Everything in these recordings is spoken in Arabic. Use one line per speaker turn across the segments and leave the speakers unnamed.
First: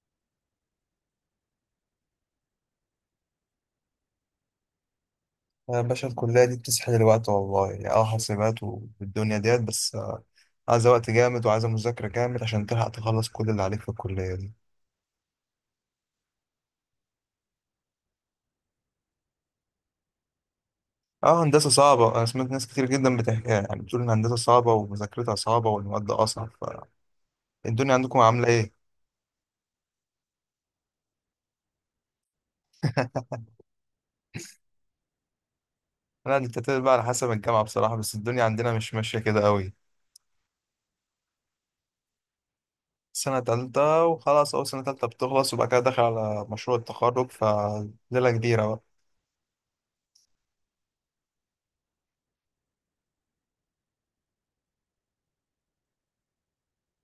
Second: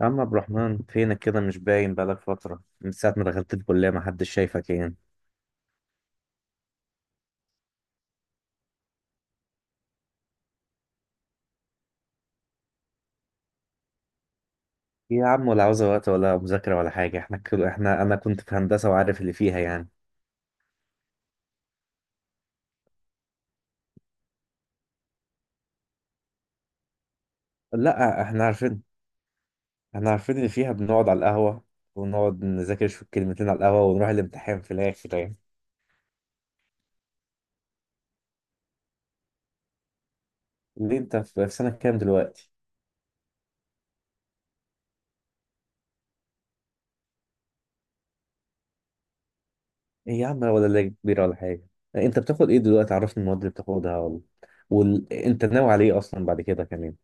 يا عم عبد الرحمن، فينك كده؟ مش باين بقالك فترة، من ساعة ما دخلت الكلية محدش شايفك يعني.
يا باشا الكلية دي بتسحل الوقت والله يعني حاسبات والدنيا ديت بس، عايزة وقت جامد وعايزة مذاكرة جامد عشان تلحق تخلص كل اللي عليك في الكلية دي.
إيه يا عم، ولا عاوزة وقت ولا مذاكرة ولا حاجة. احنا كل احنا، أنا كنت في هندسة وعارف اللي فيها يعني.
اه، هندسة صعبة، أنا سمعت ناس كتير جدا بتحكي، يعني بتقول إن هندسة صعبة ومذاكرتها صعبة والمواد أصعب. فالدنيا عندكم
لا احنا
عاملة إيه؟
عارفين، احنا عارفين اللي فيها، بنقعد على القهوة ونقعد نذاكر شوية كلمتين على القهوة ونروح الامتحان في الآخر يعني.
لا، دي بتعتمد بقى على حسب الجامعة بصراحة، بس الدنيا عندنا مش ماشية كده قوي.
ليه أنت في سنة كام دلوقتي؟
سنة تالتة، وخلاص أول سنة تالتة بتخلص وبعد كده داخل على مشروع التخرج، فليلة كبيرة بقى.
إيه يا عم، ولا لا كبيرة ولا حاجة. أنت بتاخد إيه دلوقتي؟ عرفني المواد اللي بتاخدها، ولا أنت ناوي على إيه أصلا بعد كده كمان؟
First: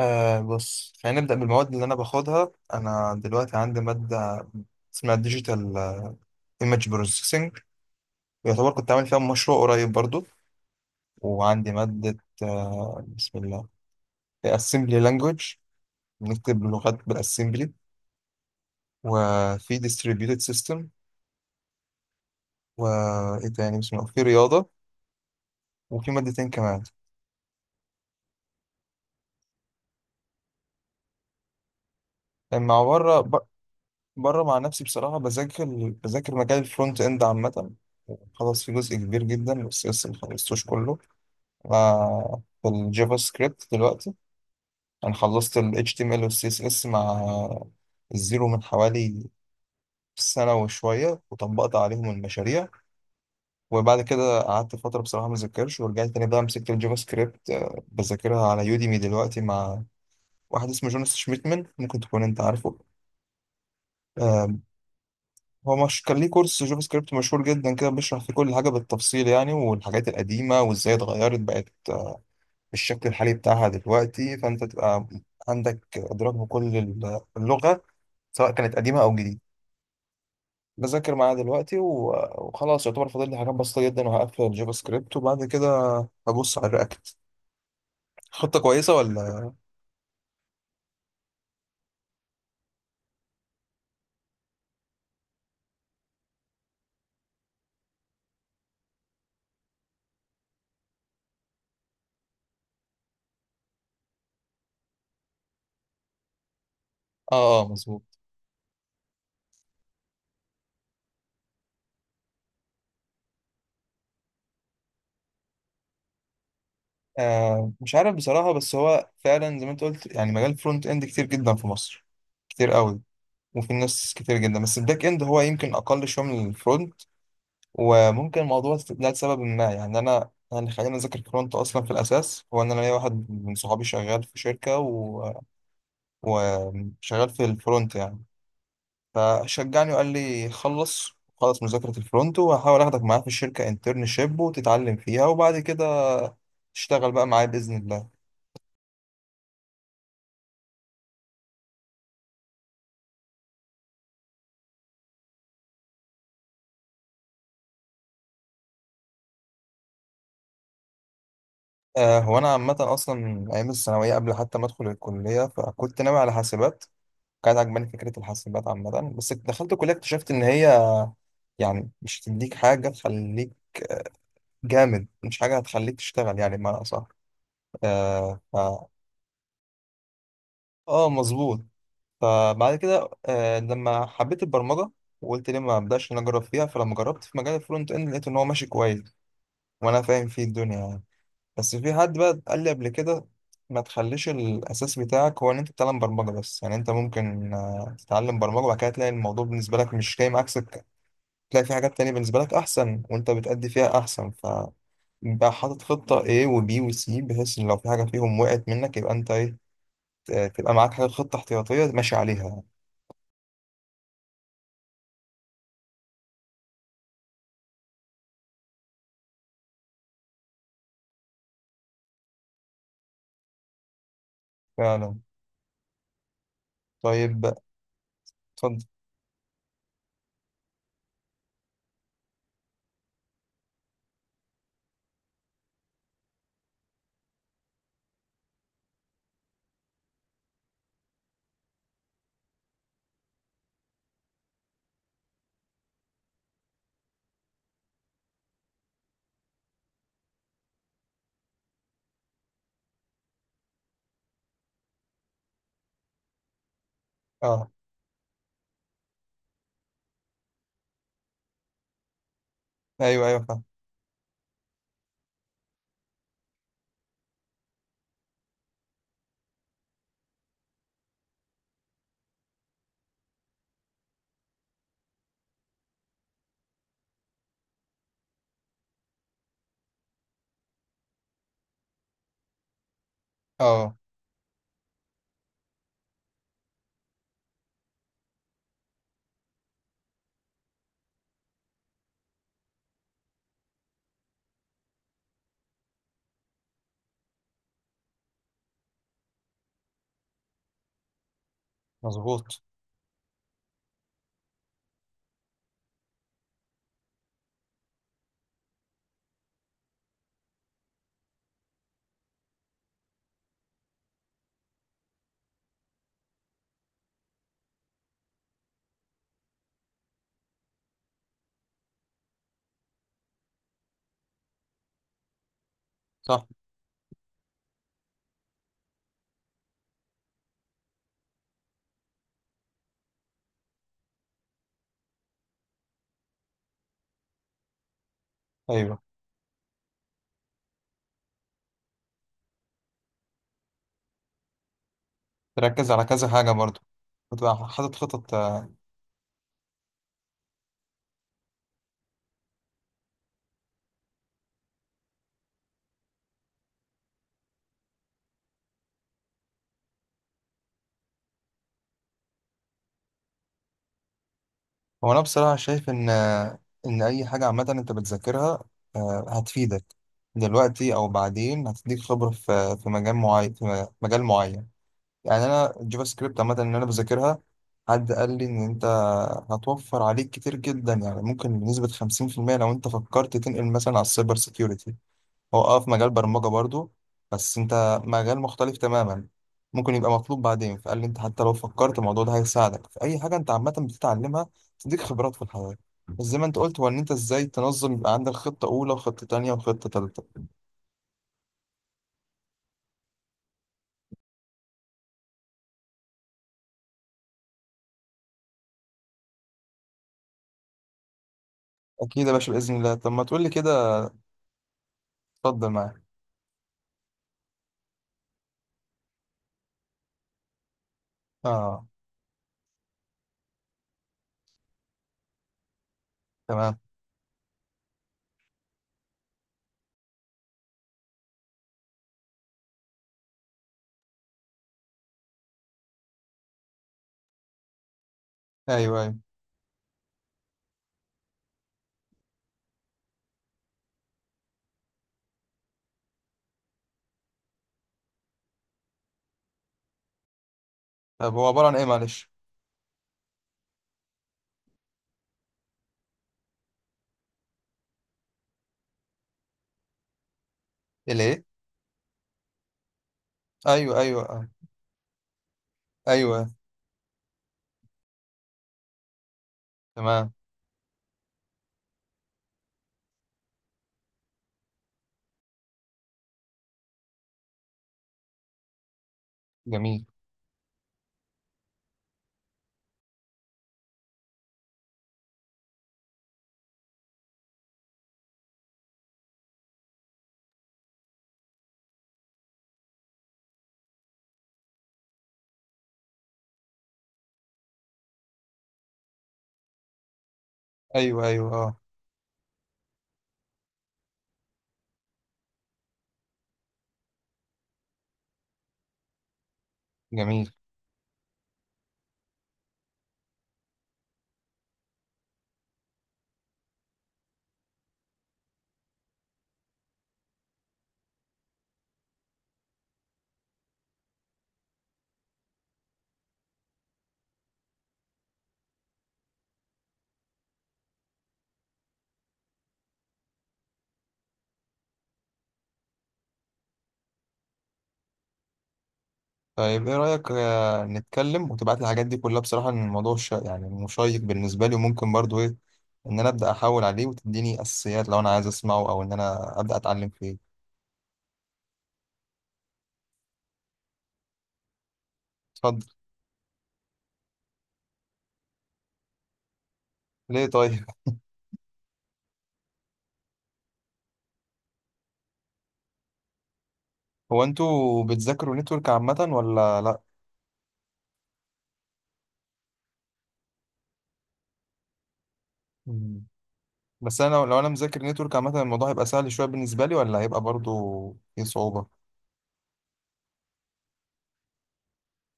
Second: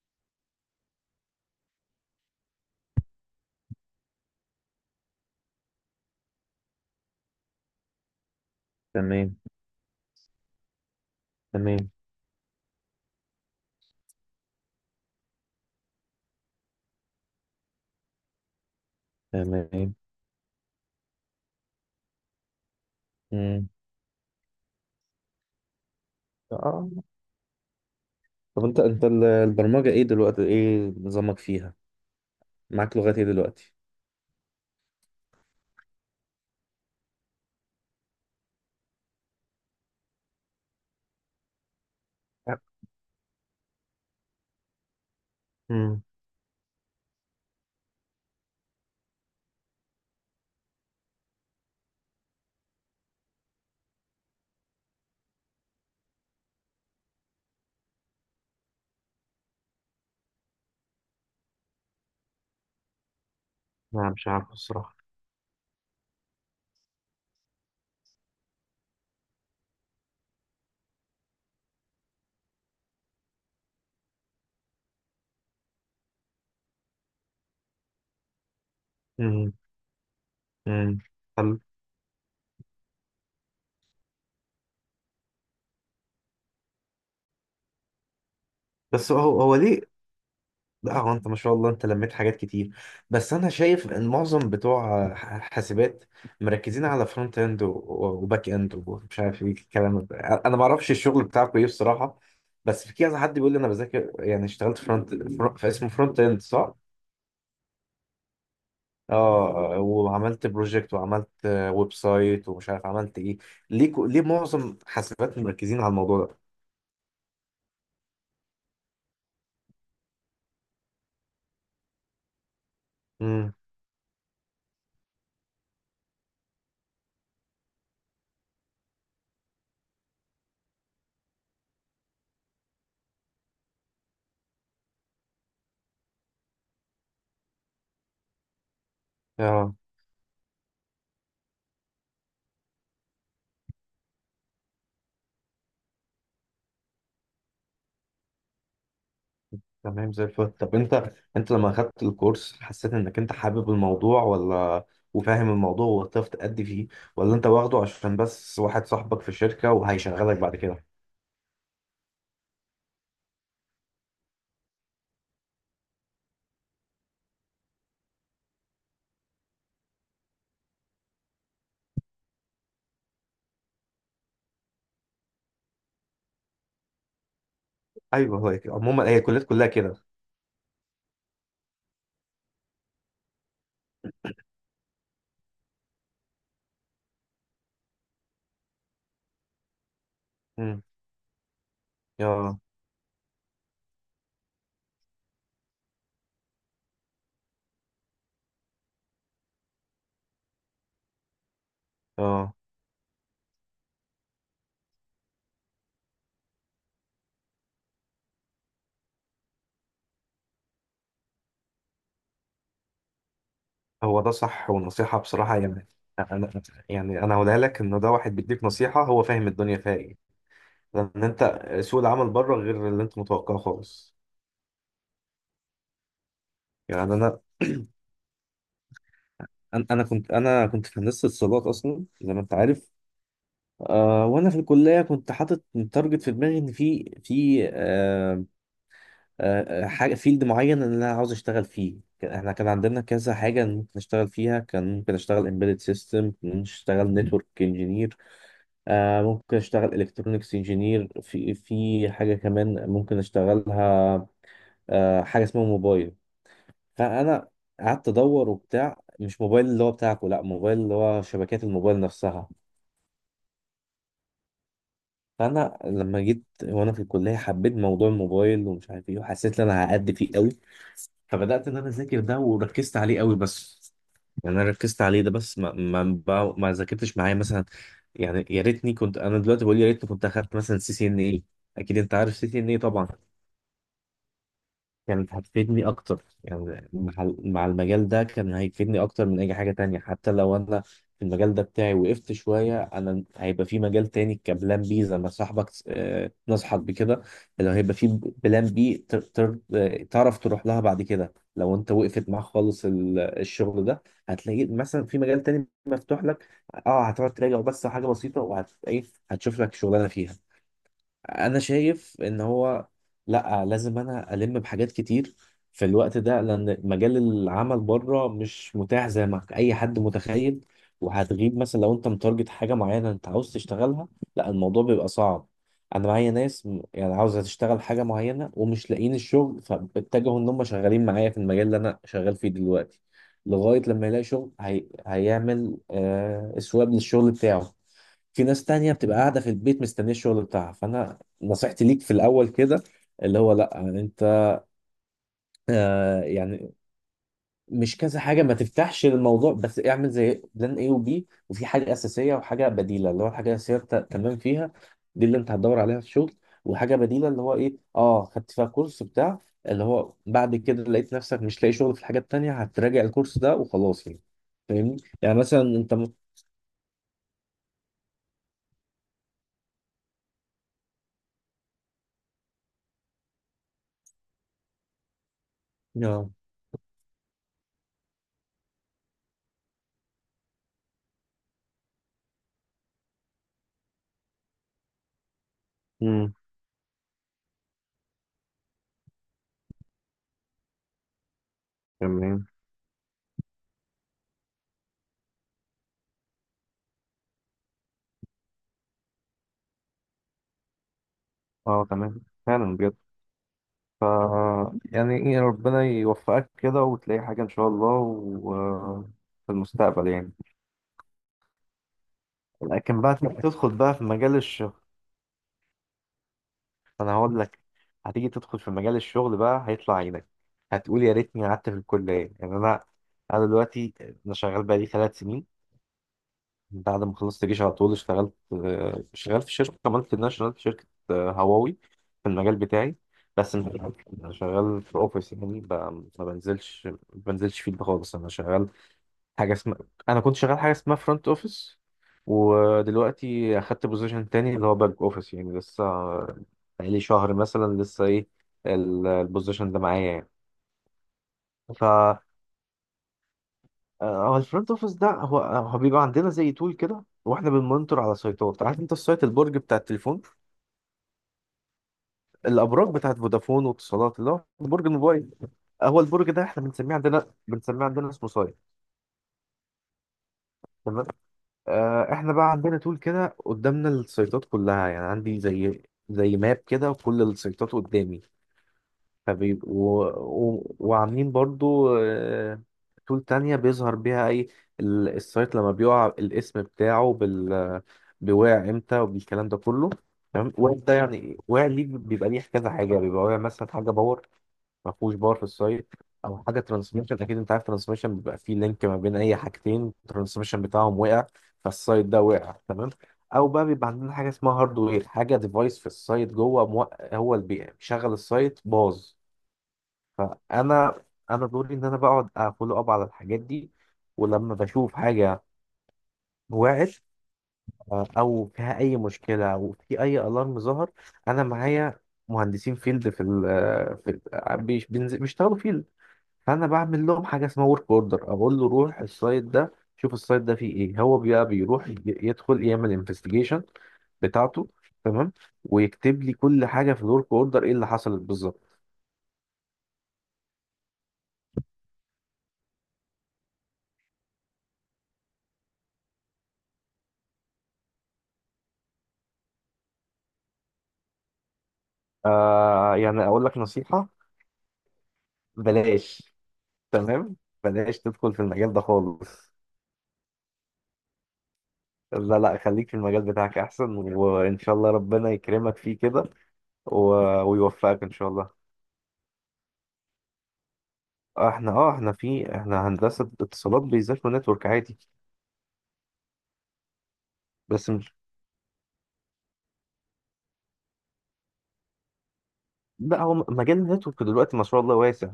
بص، خلينا نبدأ بالمواد اللي أنا باخدها. أنا دلوقتي عندي مادة اسمها ديجيتال ايمج بروسيسنج، يعتبر كنت عامل فيها
تمام.
مشروع قريب برضو. وعندي
تمام.
مادة، بسم الله، assembly language، بنكتب لغات بالاسمبلي. وفي
تمام.
distributed system. وإيه
مم.
تاني، بسم الله، في رياضة. وفي مادتين كمان.
اه. طب انت البرمجة ايه دلوقتي؟ ايه نظامك فيها؟
مع
معاك لغات
بره
ايه دلوقتي؟
بره مع نفسي بصراحة بذاكر مجال الفرونت إند عامة. خلاص، في جزء كبير جدا بس لسه ما خلصتوش كله. في الجافا سكريبت دلوقتي انا خلصت ال
امم.
HTML وال CSS مع الزيرو من حوالي سنة وشوية، وطبقت عليهم المشاريع. وبعد كده قعدت فترة بصراحة ما ذاكرش، ورجعت تاني بقى مسكت الجافا سكريبت، بذاكرها على يوديمي دلوقتي مع واحد اسمه جوناس شميتمن، ممكن تكون انت عارفه.
لا مش عارف
آه،
الصراحة.
هو مش كان ليه كورس جافا سكريبت مشهور جدا كده، بيشرح فيه كل حاجة بالتفصيل، يعني والحاجات القديمة وازاي اتغيرت بقت بالشكل الحالي بتاعها دلوقتي، فانت تبقى عندك ادراك بكل اللغه، سواء كانت قديمه او جديده.
امم. امم.
بذاكر معاها
حلو.
دلوقتي وخلاص، يعتبر فاضل لي حاجات بسيطه جدا، وهقفل الجافا سكريبت وبعد كده هبص على الرياكت. خطه كويسه
بس هو
ولا؟
هو ليه؟ لا هو انت ما شاء الله انت لميت حاجات كتير، بس انا شايف ان معظم بتوع حاسبات مركزين على فرونت اند وباك اند ومش عارف ايه الكلام ده، انا ما اعرفش الشغل بتاعكم ايه الصراحة. بس في كذا حد بيقول لي انا بذاكر، يعني اشتغلت فرونت، فاسمه فرونت اند صح؟
اه اه، مظبوط.
اه، وعملت بروجكت وعملت ويب سايت ومش عارف عملت ايه. ليه ليه معظم حاسبات مركزين على الموضوع ده؟
مش عارف بصراحه، بس هو فعلا زي ما انت قلت، يعني مجال فرونت اند كتير جدا في مصر، كتير قوي.
امم.
وفي ناس كتير جدا، بس الباك اند هو يمكن اقل شويه من الفرونت. وممكن موضوع استبدال سبب ما، يعني انا يعني خلينا نذاكر كرونت، اصلا في الاساس هو ان انا ليا واحد من صحابي شغال في شركه وشغال في الفرونت يعني.
اه.
فشجعني وقال لي خلص خلص مذاكره الفرونت، وهحاول اخدك معايا في الشركه انترنشيب وتتعلم فيها، وبعد كده تشتغل بقى معايا باذن الله.
تمام زي الفل. طب انت لما اخدت الكورس حسيت انك انت حابب الموضوع، ولا وفاهم الموضوع وهتعرف تأدي فيه، ولا انت واخده عشان بس واحد صاحبك في الشركة وهيشغلك بعد كده؟
هو انا عامه اصلا من ايام الثانويه قبل حتى ما ادخل الكليه، فكنت ناوي على حاسبات، كانت عجباني فكره الحاسبات عامه. بس دخلت الكليه اكتشفت ان هي يعني مش هتديك حاجة تخليك جامد، مش حاجة هتخليك تشتغل يعني بمعنى أصح.
ايوه
آه ف...
هو كده. عموما هي الكليات كلها كده.
آه، مظبوط. فبعد كده، لما حبيت البرمجة وقلت ليه ما أبدأش إن أنا أجرب فيها، فلما جربت في مجال الفرونت إند لقيت إن هو ماشي كويس، وأنا فاهم فيه الدنيا
امم.
يعني. بس في حد بقى
اه.
قال لي قبل كده، ما تخليش الأساس بتاعك هو إن أنت تتعلم برمجة بس، يعني أنت ممكن تتعلم برمجة وبعد كده تلاقي الموضوع بالنسبة لك مش جاي معاك سكة، تلاقي في حاجات تانية بالنسبة لك
اه.
أحسن وأنت بتأدي فيها أحسن. انت حاطط خطة A و B و C، بحيث ان لو في حاجة فيهم وقعت منك يبقى انت ايه، تبقى معاك حاجة، خطة احتياطية ماشي عليها يعني.
هو ده صح، ونصيحة بصراحة يعني. أنا يعني أنا هقولها لك، إن ده واحد بيديك نصيحة هو فاهم الدنيا فيها إيه، لأن أنت سوق العمل بره غير اللي أنت متوقعه خالص.
فعلا.
يعني أنا،
طيب، اتفضل.
أنا كنت في هندسة اتصالات أصلا زي ما أنت عارف. آه، وأنا في الكلية كنت حاطط تارجت في دماغي، إن في حاجة فيلد معين إن أنا عاوز أشتغل فيه. احنا كان عندنا كذا حاجة ممكن أشتغل فيها، كان ممكن أشتغل embedded system، ممكن أشتغل network engineer، آه ممكن اشتغل الكترونكس انجينير، في حاجه كمان ممكن اشتغلها، آه حاجه اسمها موبايل. فانا
اه،
قعدت ادور وبتاع، مش موبايل اللي هو بتاعكم، لا، موبايل اللي هو شبكات الموبايل نفسها.
ايوه ايوه، فاهم.
فانا لما جيت وانا في الكليه حبيت موضوع الموبايل ومش عارف ايه، وحسيت ان انا هأدي فيه قوي، فبدات ان انا اذاكر ده وركزت عليه قوي. بس يعني انا ركزت عليه ده بس، ما ذاكرتش معايا مثلا. يعني يا ريتني، كنت انا دلوقتي بقول يا ريتني كنت اخدت مثلا سي سي ان اي. اكيد انت عارف سي سي ان اي طبعا.
اه،
كانت هتفيدني اكتر، يعني مع المجال ده كان هيفيدني اكتر من اي حاجة تانية. حتى لو انا في المجال ده بتاعي وقفت شوية، انا هيبقى في مجال تاني كبلان بي، زي ما صاحبك نصحك بكده، اللي هيبقى في بلان بي تعرف تروح لها بعد كده لو انت وقفت معاك
مظبوط.
خالص الشغل ده. هتلاقي مثلا في مجال تاني مفتوح لك، اه هتقعد تراجع بس حاجة بسيطة وهت ايه، هتشوف لك شغلانة فيها. انا شايف ان هو، لا لازم انا الم بحاجات كتير في الوقت ده، لان مجال العمل بره مش متاح زي ما اي حد متخيل. وهتغيب مثلا، لو انت متارجت حاجه معينه انت عاوز تشتغلها، لا الموضوع بيبقى صعب. انا معايا
صح.
ناس يعني عاوزه تشتغل حاجه معينه ومش لاقيين الشغل، فاتجهوا ان هم شغالين معايا في المجال اللي انا شغال فيه دلوقتي لغايه لما يلاقي شغل. هيعمل اسواب للشغل بتاعه. في ناس تانية
ايوه،
بتبقى قاعدة في البيت مستنية الشغل بتاعها. فأنا نصيحتي ليك في الأول كده، اللي هو لأ أنت
تركز على كذا حاجة
يعني
برضو، وتبقى حاطط
مش كذا
خطط
حاجة، ما
آه.
تفتحش الموضوع، بس اعمل زي بلان A وبي، وفي حاجة أساسية وحاجة بديلة. اللي هو الحاجة الأساسية أنت تمام فيها، دي اللي أنت هتدور عليها في الشغل. وحاجة بديلة اللي هو إيه، أه خدت فيها كورس بتاع، اللي هو بعد كده لقيت نفسك مش لاقي شغل في الحاجة التانية، هتراجع الكورس ده وخلاص يعني. فاهمني
هو انا
يعني،
بصراحة
مثلا
شايف
أنت
ان، ان اي حاجة عامة انت بتذاكرها، هتفيدك دلوقتي او بعدين، هتديك خبرة في مجال معين، في مجال معين. يعني انا الجافا
آه.
سكريبت عامه ان انا بذاكرها، حد قال لي ان انت هتوفر عليك كتير جدا، يعني ممكن بنسبه 50% لو انت فكرت تنقل مثلا على السايبر سيكيورتي. هو في مجال
امم.
برمجه برضو، بس انت مجال مختلف تماما، ممكن يبقى مطلوب بعدين. فقال لي انت حتى لو فكرت، الموضوع ده
تمام.
هيساعدك في اي حاجه انت عامه بتتعلمها، تديك خبرات في الحياه. بس زي ما انت قلت، هو ان انت ازاي تنظم، يبقى عندك خطه اولى وخطه تانيه وخطه تالته.
اه تمام فعلا بجد. ف يعني ربنا يوفقك كده وتلاقي حاجة إن شاء الله و... في المستقبل يعني.
اكيد يا باشا، باذن الله.
لكن
طب
بقى
ما
تيجي
تقول لي
تدخل بقى
كده،
في مجال الشغل،
اتفضل معايا.
أنا هقول لك، هتيجي تدخل في مجال الشغل بقى هيطلع عينك، هتقول يا ريتني قعدت في
اه،
الكلية. يعني أنا، أنا دلوقتي، أنا شغال بقالي 3 سنين.
تمام.
بعد ما خلصت جيش على طول اشتغلت شغال في شركة مالتي ناشونال، في شركة هواوي، في المجال بتاعي. بس مش- أنا شغال في أوفيس يعني ما بنزلش فيلد خالص. أنا شغال
ايوه، أيوه.
حاجه اسمها، انا كنت شغال حاجه اسمها فرونت اوفيس، ودلوقتي اخدت بوزيشن تاني اللي هو باك اوفيس. يعني لسه بقالي شهر مثلا، لسه ايه البوزيشن ده معايا يعني.
طب هو عبارة عن
ف
ايه،
آه،
معلش؟
هو الفرونت اوفيس ده، هو بيبقى عندنا زي تول كده، واحنا بنمونيتور على سايتات. عارف انت السايت، البرج بتاع التليفون،
الايه؟
الابراج بتاعت فودافون
ايوه
واتصالات
ايوه،
اللي هو
آه.
برج الموبايل؟ هو البرج ده
ايوه.
احنا بنسميه عندنا اسمه سايت.
تمام.
تمام. آه، احنا بقى عندنا تول كده قدامنا السيطات كلها، يعني عندي زي، زي ماب كده وكل السيطات قدامي. فبيبقوا
جميل.
و... وعاملين برضو تول تانية بيظهر بيها اي السايت لما بيقع، الاسم بتاعه بال، بيوقع امتى وبالكلام ده كله. تمام، واقع ده يعني واقع ليه، بيبقى ليه كذا حاجة. بيبقى واقع مثلا حاجة باور، ما فيهوش باور في السايت، او حاجه ترانسميشن. اكيد انت عارف ترانسميشن، بيبقى فيه لينك ما بين اي حاجتين الترانسميشن بتاعهم
ايوه
وقع،
ايوه، اه.
فالسايت ده وقع تمام. او بقى بيبقى عندنا حاجه اسمها هاردوير، حاجه ديفايس في السايت جوه هو اللي بيشغل السايت باظ.
جميل.
فانا انا دوري ان انا بقعد افولو اب على الحاجات دي، ولما بشوف حاجه وقعت، او فيها اي مشكله، او في اي الارم ظهر، انا معايا مهندسين فيلد في بيشتغلوا فيلد. فانا بعمل لهم حاجه اسمها ورك اوردر، اقول له روح السايت ده شوف السايت ده فيه ايه، هو بقى بيروح يدخل يعمل انفستيجيشن بتاعته. تمام، ويكتب لي كل حاجه في الورك اوردر ايه اللي حصلت بالظبط.
طيب، ايه رأيك نتكلم وتبعت لي الحاجات دي كلها، بصراحة ان الموضوع يعني مشيق بالنسبة لي، وممكن برضو ايه، ان انا ابدا احاول عليه وتديني اساسيات، لو انا عايز اسمعه او ان انا ابدا اتعلم فيه.
آه يعني اقول لك نصيحه،
اتفضل.
بلاش، تمام، بلاش تدخل في المجال ده خالص.
ليه طيب؟
لا لا خليك في المجال بتاعك احسن، وان شاء الله ربنا يكرمك فيه كده
هو انتوا
ويوفقك ان شاء الله.
بتذاكروا نتورك عامة ولا لا؟
آه، احنا اه احنا في احنا هندسه اتصالات بيذاكروا نتورك عادي.
مم. بس انا لو انا
بس
مذاكر نتورك عامة، الموضوع هيبقى سهل شوية بالنسبة لي، ولا هيبقى برضو فيه صعوبة؟
لا، هو مجال النتورك دلوقتي ما شاء الله واسع،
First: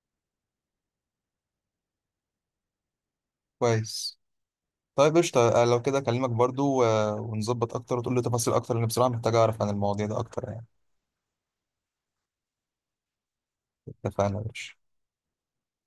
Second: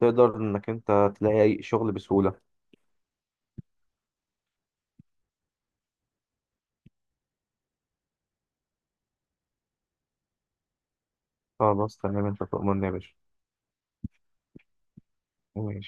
تقدر انك انت تلاقي اي شغل بسهولة.
كويس. طيب، قشطة، لو كده أكلمك برضو ونظبط أكتر، وتقول لي تفاصيل أكتر، لأن بصراحة محتاج أعرف عن المواضيع ده أكتر يعني.
خلاص تمام انت تؤمرني يا باشا.
اتفقنا يا باشا.
ماشي.